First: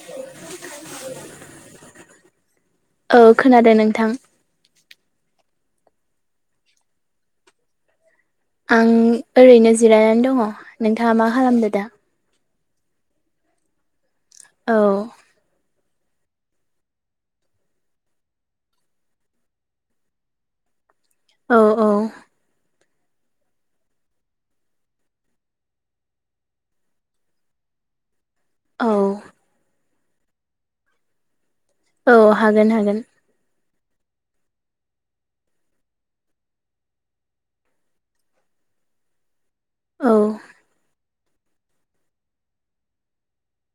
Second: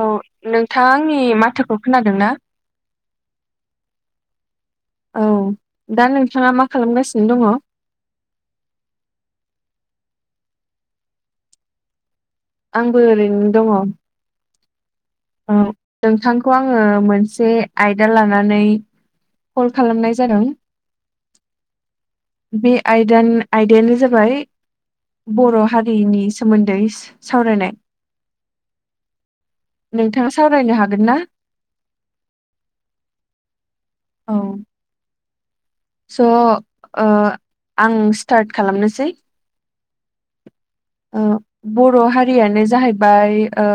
औ नोंथाङा आंनि माथोखौ खोनादों ना? औ खोनादों नोंथां। औ दा नोंथाङा मा खालामगासिनो दङ? आं ओरैनो जिरायनानै दङ नोंथाङा मा खालामदो दा? आंबो ओरैनो दङ। औ। औ नोंथांखौ आङो मोनसे आयदा लानानै कल खालामनाय जादों। औ औ। बे आयदानि आयदायानो जाबाय बर' हारिनि सोमोन्दै सावरायनाय। औ। नोंथाङा सावरायनो हागोन ना? औ हागोन हागोन। औ। स' ओ आं स्टार्ट खालामनोसै। औ। ओ बर' हारियानो जाहैबाय ओ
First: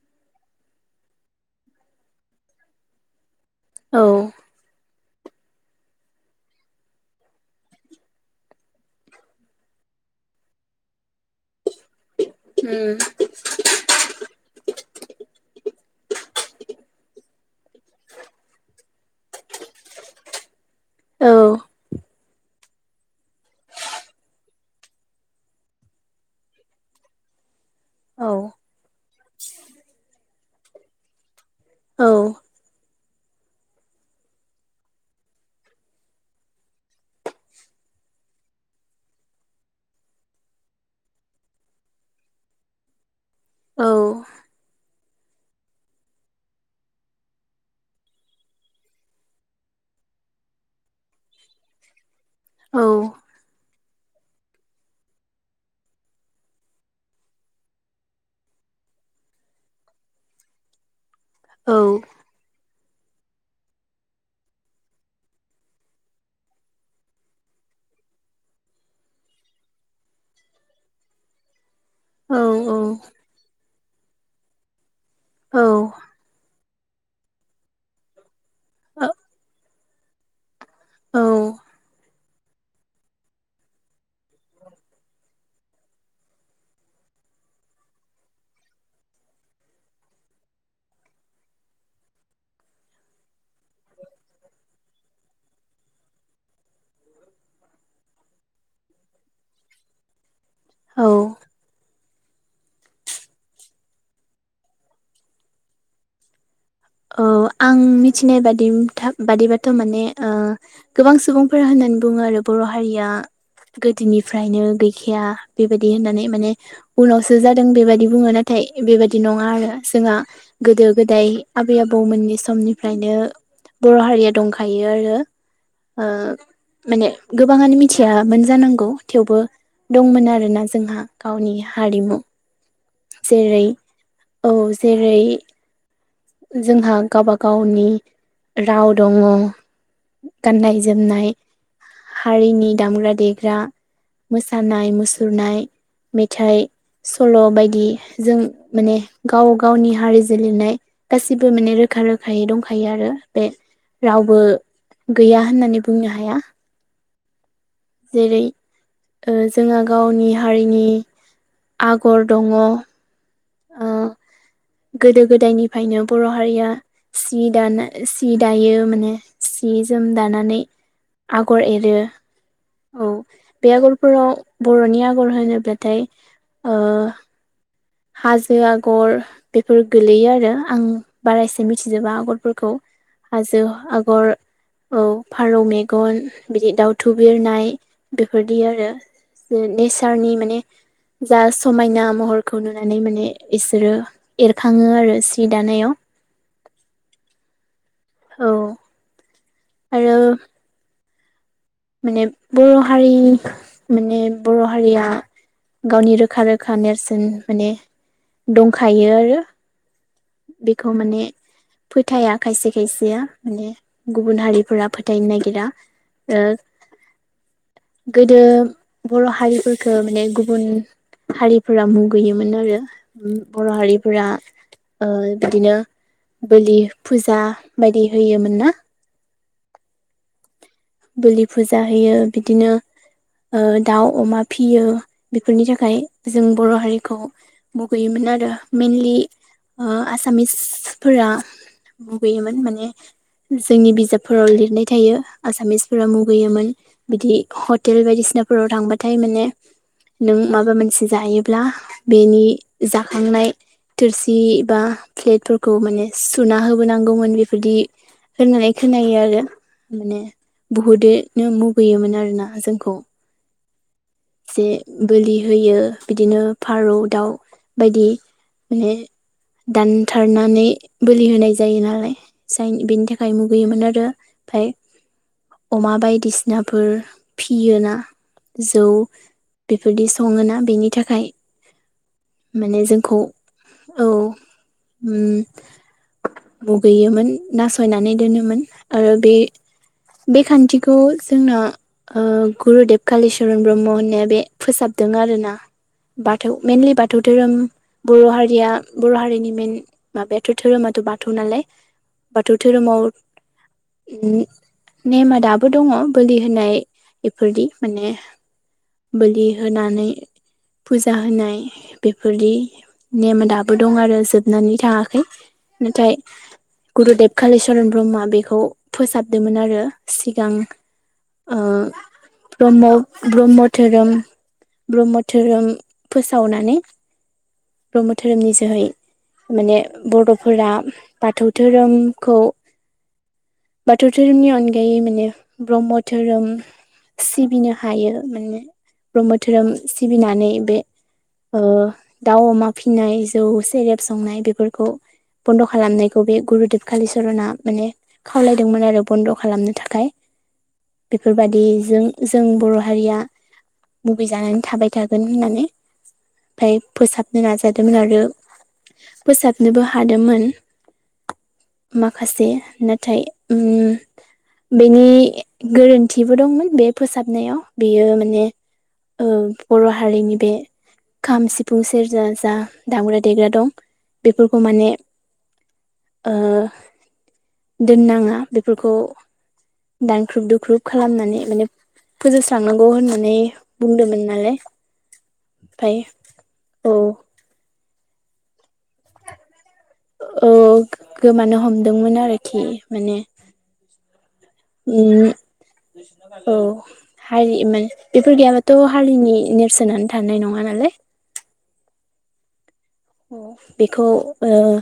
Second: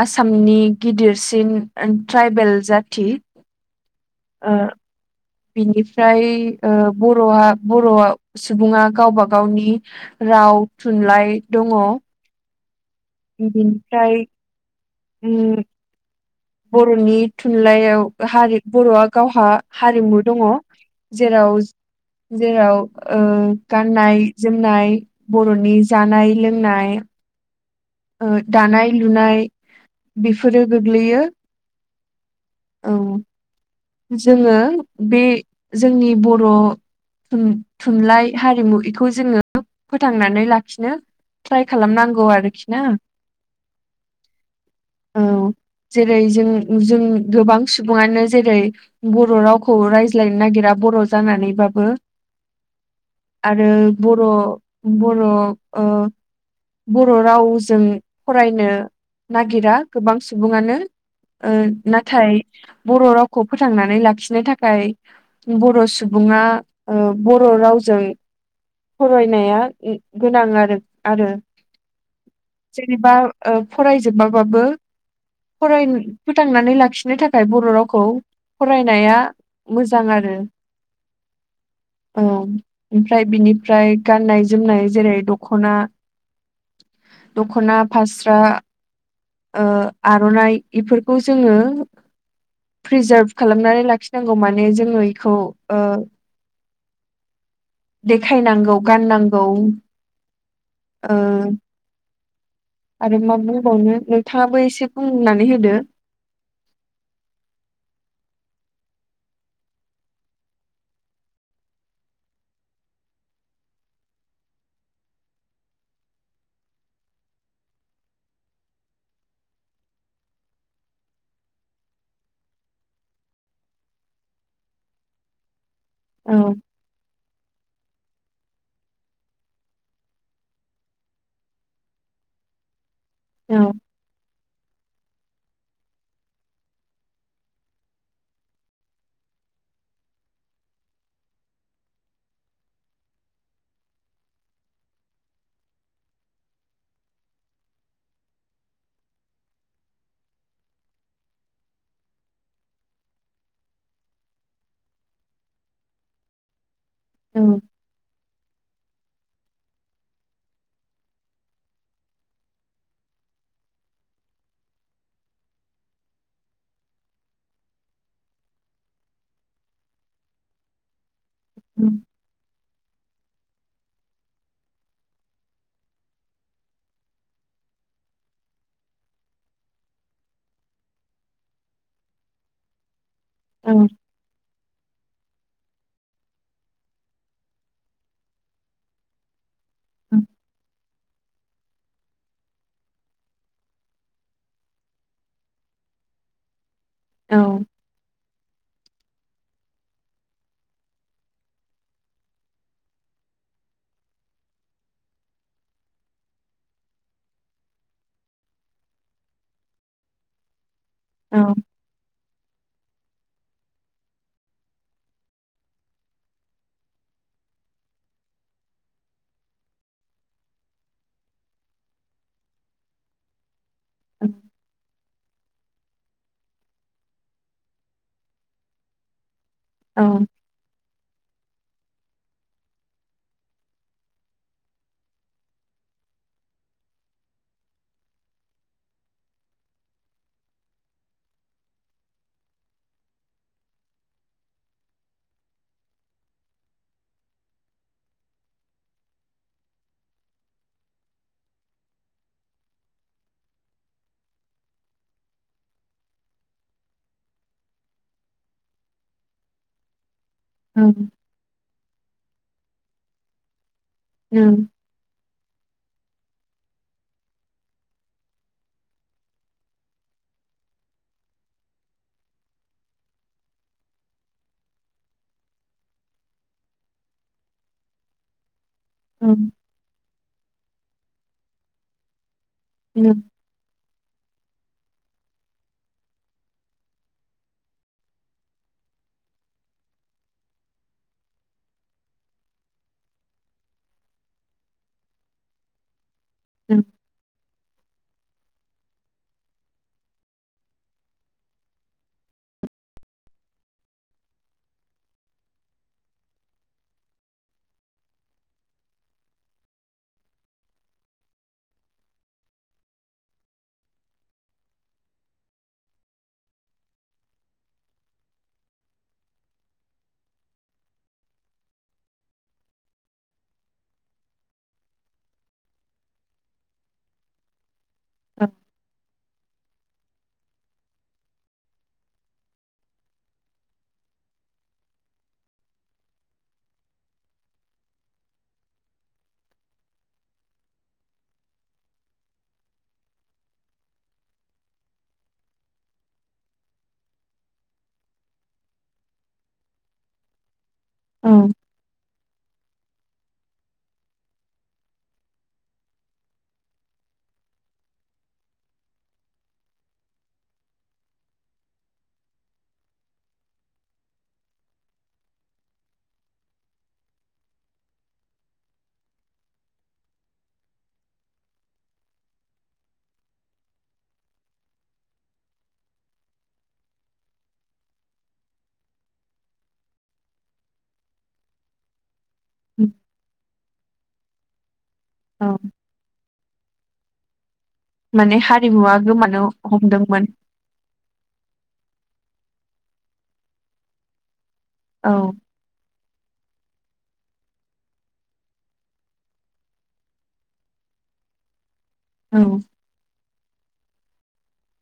आसामनि गिदिरसिन ट्राइबेल जाथि औ। ओ। बिनिफ्राय ओ बर'आ बर'आ सुबुङा गावबा गावनि राव थुनलाइ दङ। उम। बिनिफ्राय उम। बर'नि थुनलाइयाव हारि बर'आ गावहा हारिमु दङ औ जेराव जेराव गाननाय जोमनाय बर'नि जानाय लोंनाय औ दानाय लुनाय बेफोरो गोग्लैयो। औ औ जोङो बे जोंनि बर' थु-थुनलाइ हारिमु एखौ जोङो फोथांनानै लाखिनो ट्राइ खालामनांगौ आरोखि ना। औ औ जेरै जों जों गोबां सुबुङानो जेरै बर' रावखौ रायज्लायनो नागिरा बर' जानानैबाबो औ आरो बर' बर' बर' रावजों फरायनो नागिरा गोबां सुबुङानो। औ नाथाय बर' रावखौ फोथांनानै लाखिनो थाखाय बर' सुबुङा बर' रावजों फरायनाया गोनां आरो आरो। जेनेबा फरायजोबाबाबो फराय फोथांनानै लाखिनो थाखाय बर' रावखौ फरायनाया मोजां आरो औ औ ओमफ्राय बिनिफ्राय गाननाय जोमनाय जेरै दख'ना दख'ना फास्रा, ओ आर'नाइ इफोरखौ जोङो प्रिजार्भ खालामनानै लाखिनांगौ माने जोङो इखौ। देखायनांगौ गाननांगौ औ आरो मा बुंबावनो नोंथाङाबो एसे बुंनानै होदो। औ आं मिथिनाय बादि था बादिबाथ' माने आ गोबां सुबुंफोरा होननानै बुङो आरो बर' हारिया गोदोनिफ्रायनो गैखाया बेबायदि होननानै माने उनावसो जादों बेबायादि बुङो नाथाय बेबायदि नङा आरो जोंहा गोदो गोदाय आबै आबौमोननि समनिफ्रायनो बर' हारिया दंखायो आरो। ओ औ माने गोबाङानो मिथियामोन जानांगौ थेवबो दंमोन आरोना जोंहा गावनि हारिमु। औ जेरै औ जेरै जोंहा गावबा गावनि राव दङ गाननाय जोमनाय हारिनि दामग्रा देग्रा, मोसानाय मुसुरनाय, मेथाइ सल' बायदि जों माने गाव गावनि हारिजों लिरनाय गासिबो माने रोखा रोखायै दंखायो आरो बे। रावबो गैया होननानै बुंनो हाया। औ जेरै ओ जोंहा गावनि हारिनि आगर दङ [inaudible] गोदो गोदायनिफ्रायनो बर' हारिया सि दाना सि दायो माने सि जोम दानानै आगर एरो। औ बे आगरफोराव बर'नि आगर होनोब्लाथाय ओ हाजो आगर बेफोर गोलैयो आरो आं बारा एसे मिथिजोबा आगरफोरखौ। हाजो औ आगर औ फारौ मेगन, बिदि दाउथु बिरनाय, बेफोरदि आरो औ नेचारनि माने जा समायना महर खौ नुनानै माने इसोरो एरखाङो आरो सि दानायाव औ। औ। आरो माने बर' हारि माने बर' हारिया गावनि रोखा रोखा नेरसोन माने दंखायो आरो बेखौ माने औ फोथाया खायसे खायसेया माने गुबुन हारिफोरा फोथायनो नागिरा ओ गोदो बर' हारिफोरखौ माने गुबुन हारिफोरा मुगैयोमोन आरो बर' हारिफोरा औ ओ बिदिनो बोलि फुजा बायदि होयोमोन ना औ। बोलि फुजा होयो। बिदिनो ओ दाउ अमा फियो। बेफोरनि थाखाय जों बर' हारिखौ मुगैयोमोन आरो मेइनलि आसामिसफोरा मुगैयोमोन माने जोंनि बिजाबफोराव लिरनाय थायो। आसामिस फोरा मुगैयोमोन बिदि हटेल बायदिसिनाफोराव थांबाथाय माने नों माबा मोनसे जायोब्ला बेनि जाखांनाय थोरसि बा प्लेटफोरखौ माने सुना होबोनांगौमोन। बेफोरदि होननानै खोनायो आरो माने ओं बहुदनो मुगैयोमोन आरोना जोंखौ। ओं जे बोलि होयो बिदिनो फारौ दाउ बायदि माने दानथारनानै बोलि होनाय जायो नालाय जाय बेनि थाखाय मुगैयोमोन आरो। ओमफाय अमा बायदिसिनाफोर फियोना जौ [unintelligible] बेफोरदि सङोना बेनि थाखाय माने ओं जोंखौ औ ओ। मुगैयोमोन नासयनानै दोनोमोन आरो बे बे खान्थिखौ जोंना गुरुदेब कालिचरन ब्रह्म होन बे फोसाबदों आरोना। बाथौ ओं मेइनलि बाथौ बाथौ धोरोम बर' हारिया बर' हारिनि मेइन माबायाथ' धोरोमाथ' बाथौ नालाय बाथौ धोरोमाव नेमा दाबो दङ बोलि होनाय बेफोरदि माने बोलि होनानै फुजा होनाय बेफोरदि नेम दाबो दं आरो जोबनानै थाङाखै। नाथाय गुरुदेब कालिचरन ब्रह्मया बेखौ फोसाबदोंमोन आरो सिगां ओ ब्रह्म ब्रह्म धोरोम ब्रह्म धोरोम फोसावनानै ब्रह्म औ धोरोमनि जोहै माने बर'फोरा बाथौ धोरोमखौ बाथौ धोरोमनि अनगायै माने ब्रह्म धोरोम सिबिनो हायो माने ब्रह्म धोरोम सिबिनानै बे दाउ अमा फिनाय जौ सेरेब संनाय बेफोरखौ बन्द' खालामनायखौ बे गुरुदेब कालिचरना माने खावलायदोंमोन आरो बन्द' खालामनो थाखाय। औ बेफोरबादि जों जों बर' हारिया मुगै जानानै थाबाय थागोन होननानै ओमफ्राय फोसाबनो नाजादोंमोन आरो फोसाबनोबो हादोंमोन। माखासे नाथाय ओ बेनि गोरोन्थिबो दंमोन बे फोसाबनायाव बियो माने ओ बर' हारिनि बे खाम, सिफुं, सेरजा जा दामग्रा देग्रा दं बेफोरखौ माने ओ दोननाङा बेफोरखौ दानख्रुब दुख्रुब खालामनानै माने फोजोबस्रांनांगौ उम, होननानै बुंदोंमोन नालाय औ ओमफाय औ माने हारिमुवा गोमानो हमदोंमोन। औ गोमानो हमदोंमोन आरोखि माने। औ उम औ हारि माने बेफोर गैयाबाथ' हारिनि नेरसोनानो थानाय नङा नालाय। औ बेखौ ओ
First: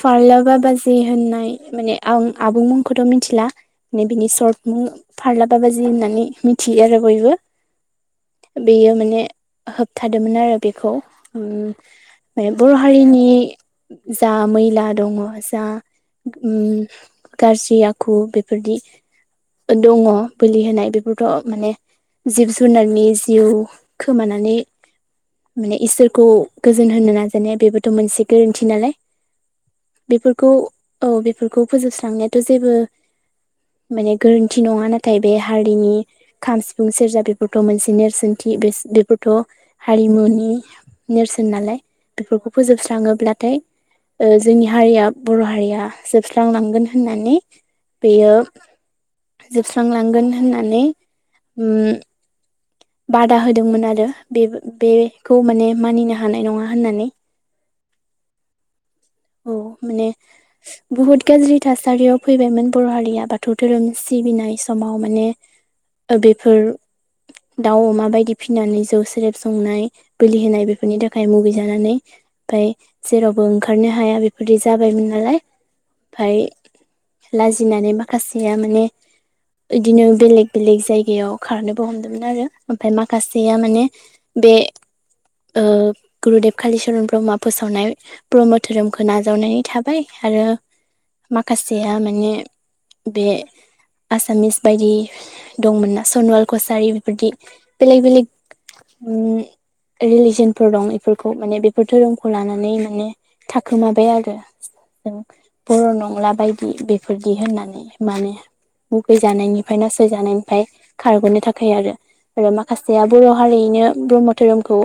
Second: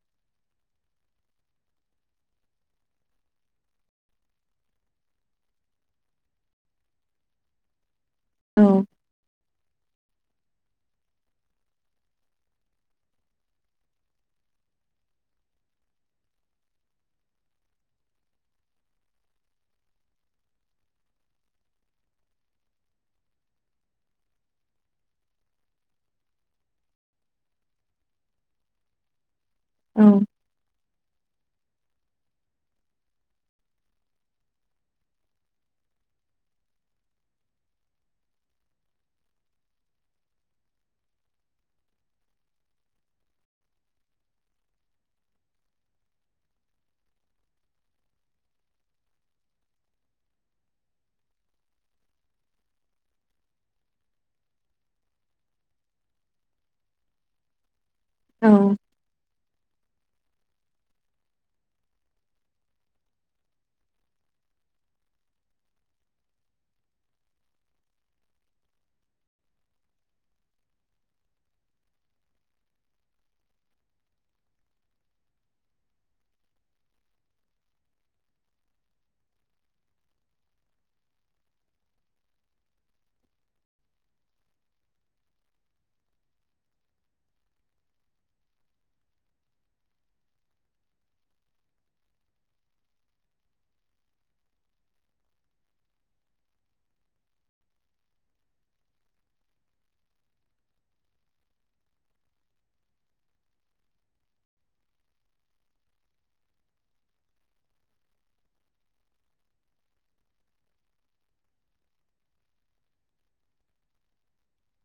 फार्ला बाबाजि होननाय माने आ-आबुं मुंखौथ' मिथिला। माने बिनि सर्ट मुं फारला बाबाजि होननानै मिथियो आरो बयबो। औ बेयो माने होबथादोंमोन आरो बेखौ। बर' हारिनि जा मैला दङ जा गाज्रि आखु बेफोरदि दङ बोलि होनाय बेफोरथ' माने जिब जुनारनि जिउ खोमानानै माने इसोरखौ गोजोन होनो नाज माने बेबोथ' मोनसे गोरोन्थि नालाय औ बेफोरखौ औ बेफोरखौ फोजोबस्रांनायाथ' जेबो माने गोरोन्थि नङा नाथाय बे हारिनि खाम सिफुं सेरजा बेफोरथ' मोनसे नेरसोनथि बेफोरथ' हारिमुनि नेरसोन नालाय बेफोरखौ फोजोबस्राङोब्लाथाय ओ जोंनि हारिया बर' हारिया जोबस्रांलांगोन होननानै बेयो जोबस्रांलांगोन होननानै ओ बादा होदोंमोन आरो बे-बेखौ माने मानिनो हानाय नङा होननानै। औ औ माने बुहुत गाज्रि थासारियाव फैबायमोन बर' हारिया बाथौ धोरोम सिबिनाय समाव माने ओ बेफोर दाउ अमा बायदि फिनानै जौ सेरेब संनाय बोलि होनाय बेफोरनि थाखाय मुगैजानानै ओमफ्राय जेरावबो ओंखारनो हाया बेफोरदि जाबायमोन नालाय ओमफ्राय लाजिनानै माखासेया माने इदिनो बेलेग बेलेग जायगायाव खारनोबो हम आरो ओमफ्राय माखासेया माने बे ओ गुरुदेब कालिचरन ब्रह्मआ फोसावनाय ब्रह्म धोरोमखौ नाजावनानै थाबाय आरो माखासेया माने बे आसामिस बायदि दंमोन ना सनवाल कसारि बेफोरदि बेलेग बेलेक उम रिलिजनफोर दं एफोरखौ माने बेफोर धोरोमखौ लानानै माने थाखोमाबाय आरो। जों बर' नंला बायदि बेफोरदि होननानै माने मुगै जानायनिफ्राय नासय जानायनिफ्राय खारग'नो थाखाय आरो। आरो माखासेया बर' हारियैनो ब्रह्म धोरोमखौ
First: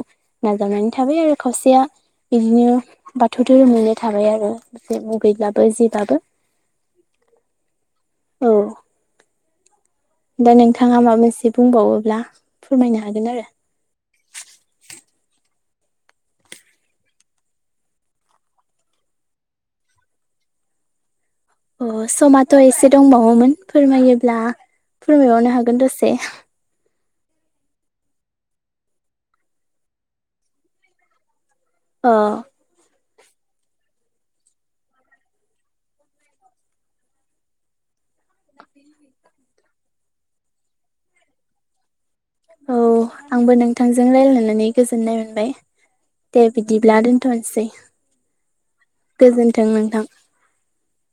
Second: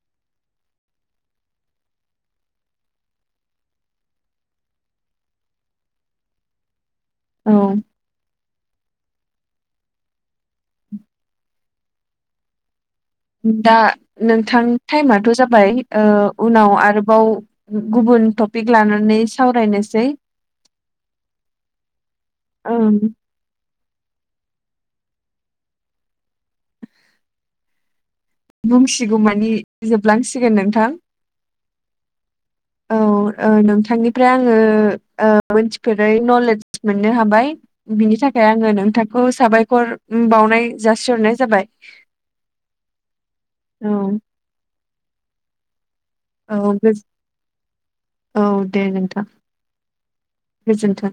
नाजावनानै थाबाय आरो खावसेया। बिदिनो बाथौ धोरोमैनो थाबाय आरो मुगैब्लाबो जिब्लाबो। औ औ दा नोंथाङा माबा मोनसे बुंबावो ब्ला फोरमायनो हागोन आरो। दा नोंथां टाइमाथ' जाबाय उनाव आरोबाव गुबुन टपिक लानानै सावरायनोसै। अह समथ' एसे ओं दंबावोमोन फोरमायोब्ला फोरमायबावनो हागोन दसे। बुंसिगौ मानि जोबलांसिगोन नोंथां। अह। औ नोंथांनिफ्राय आङो मोनथिफेरै नलेदज मोननो हाबाय। बिनि थाखाय आङो नोंथांखौ साबायखर बावनाय जासिहरनाय जाबाय। औ आंबो नोंथांजों औ रायलायनानै गोजोननाय मोनबाय। दे औ बिदिब्ला गोज दोनथ'नोसै औ दे नोंथां गोजोनथों नोंथां। गोजोन्थों।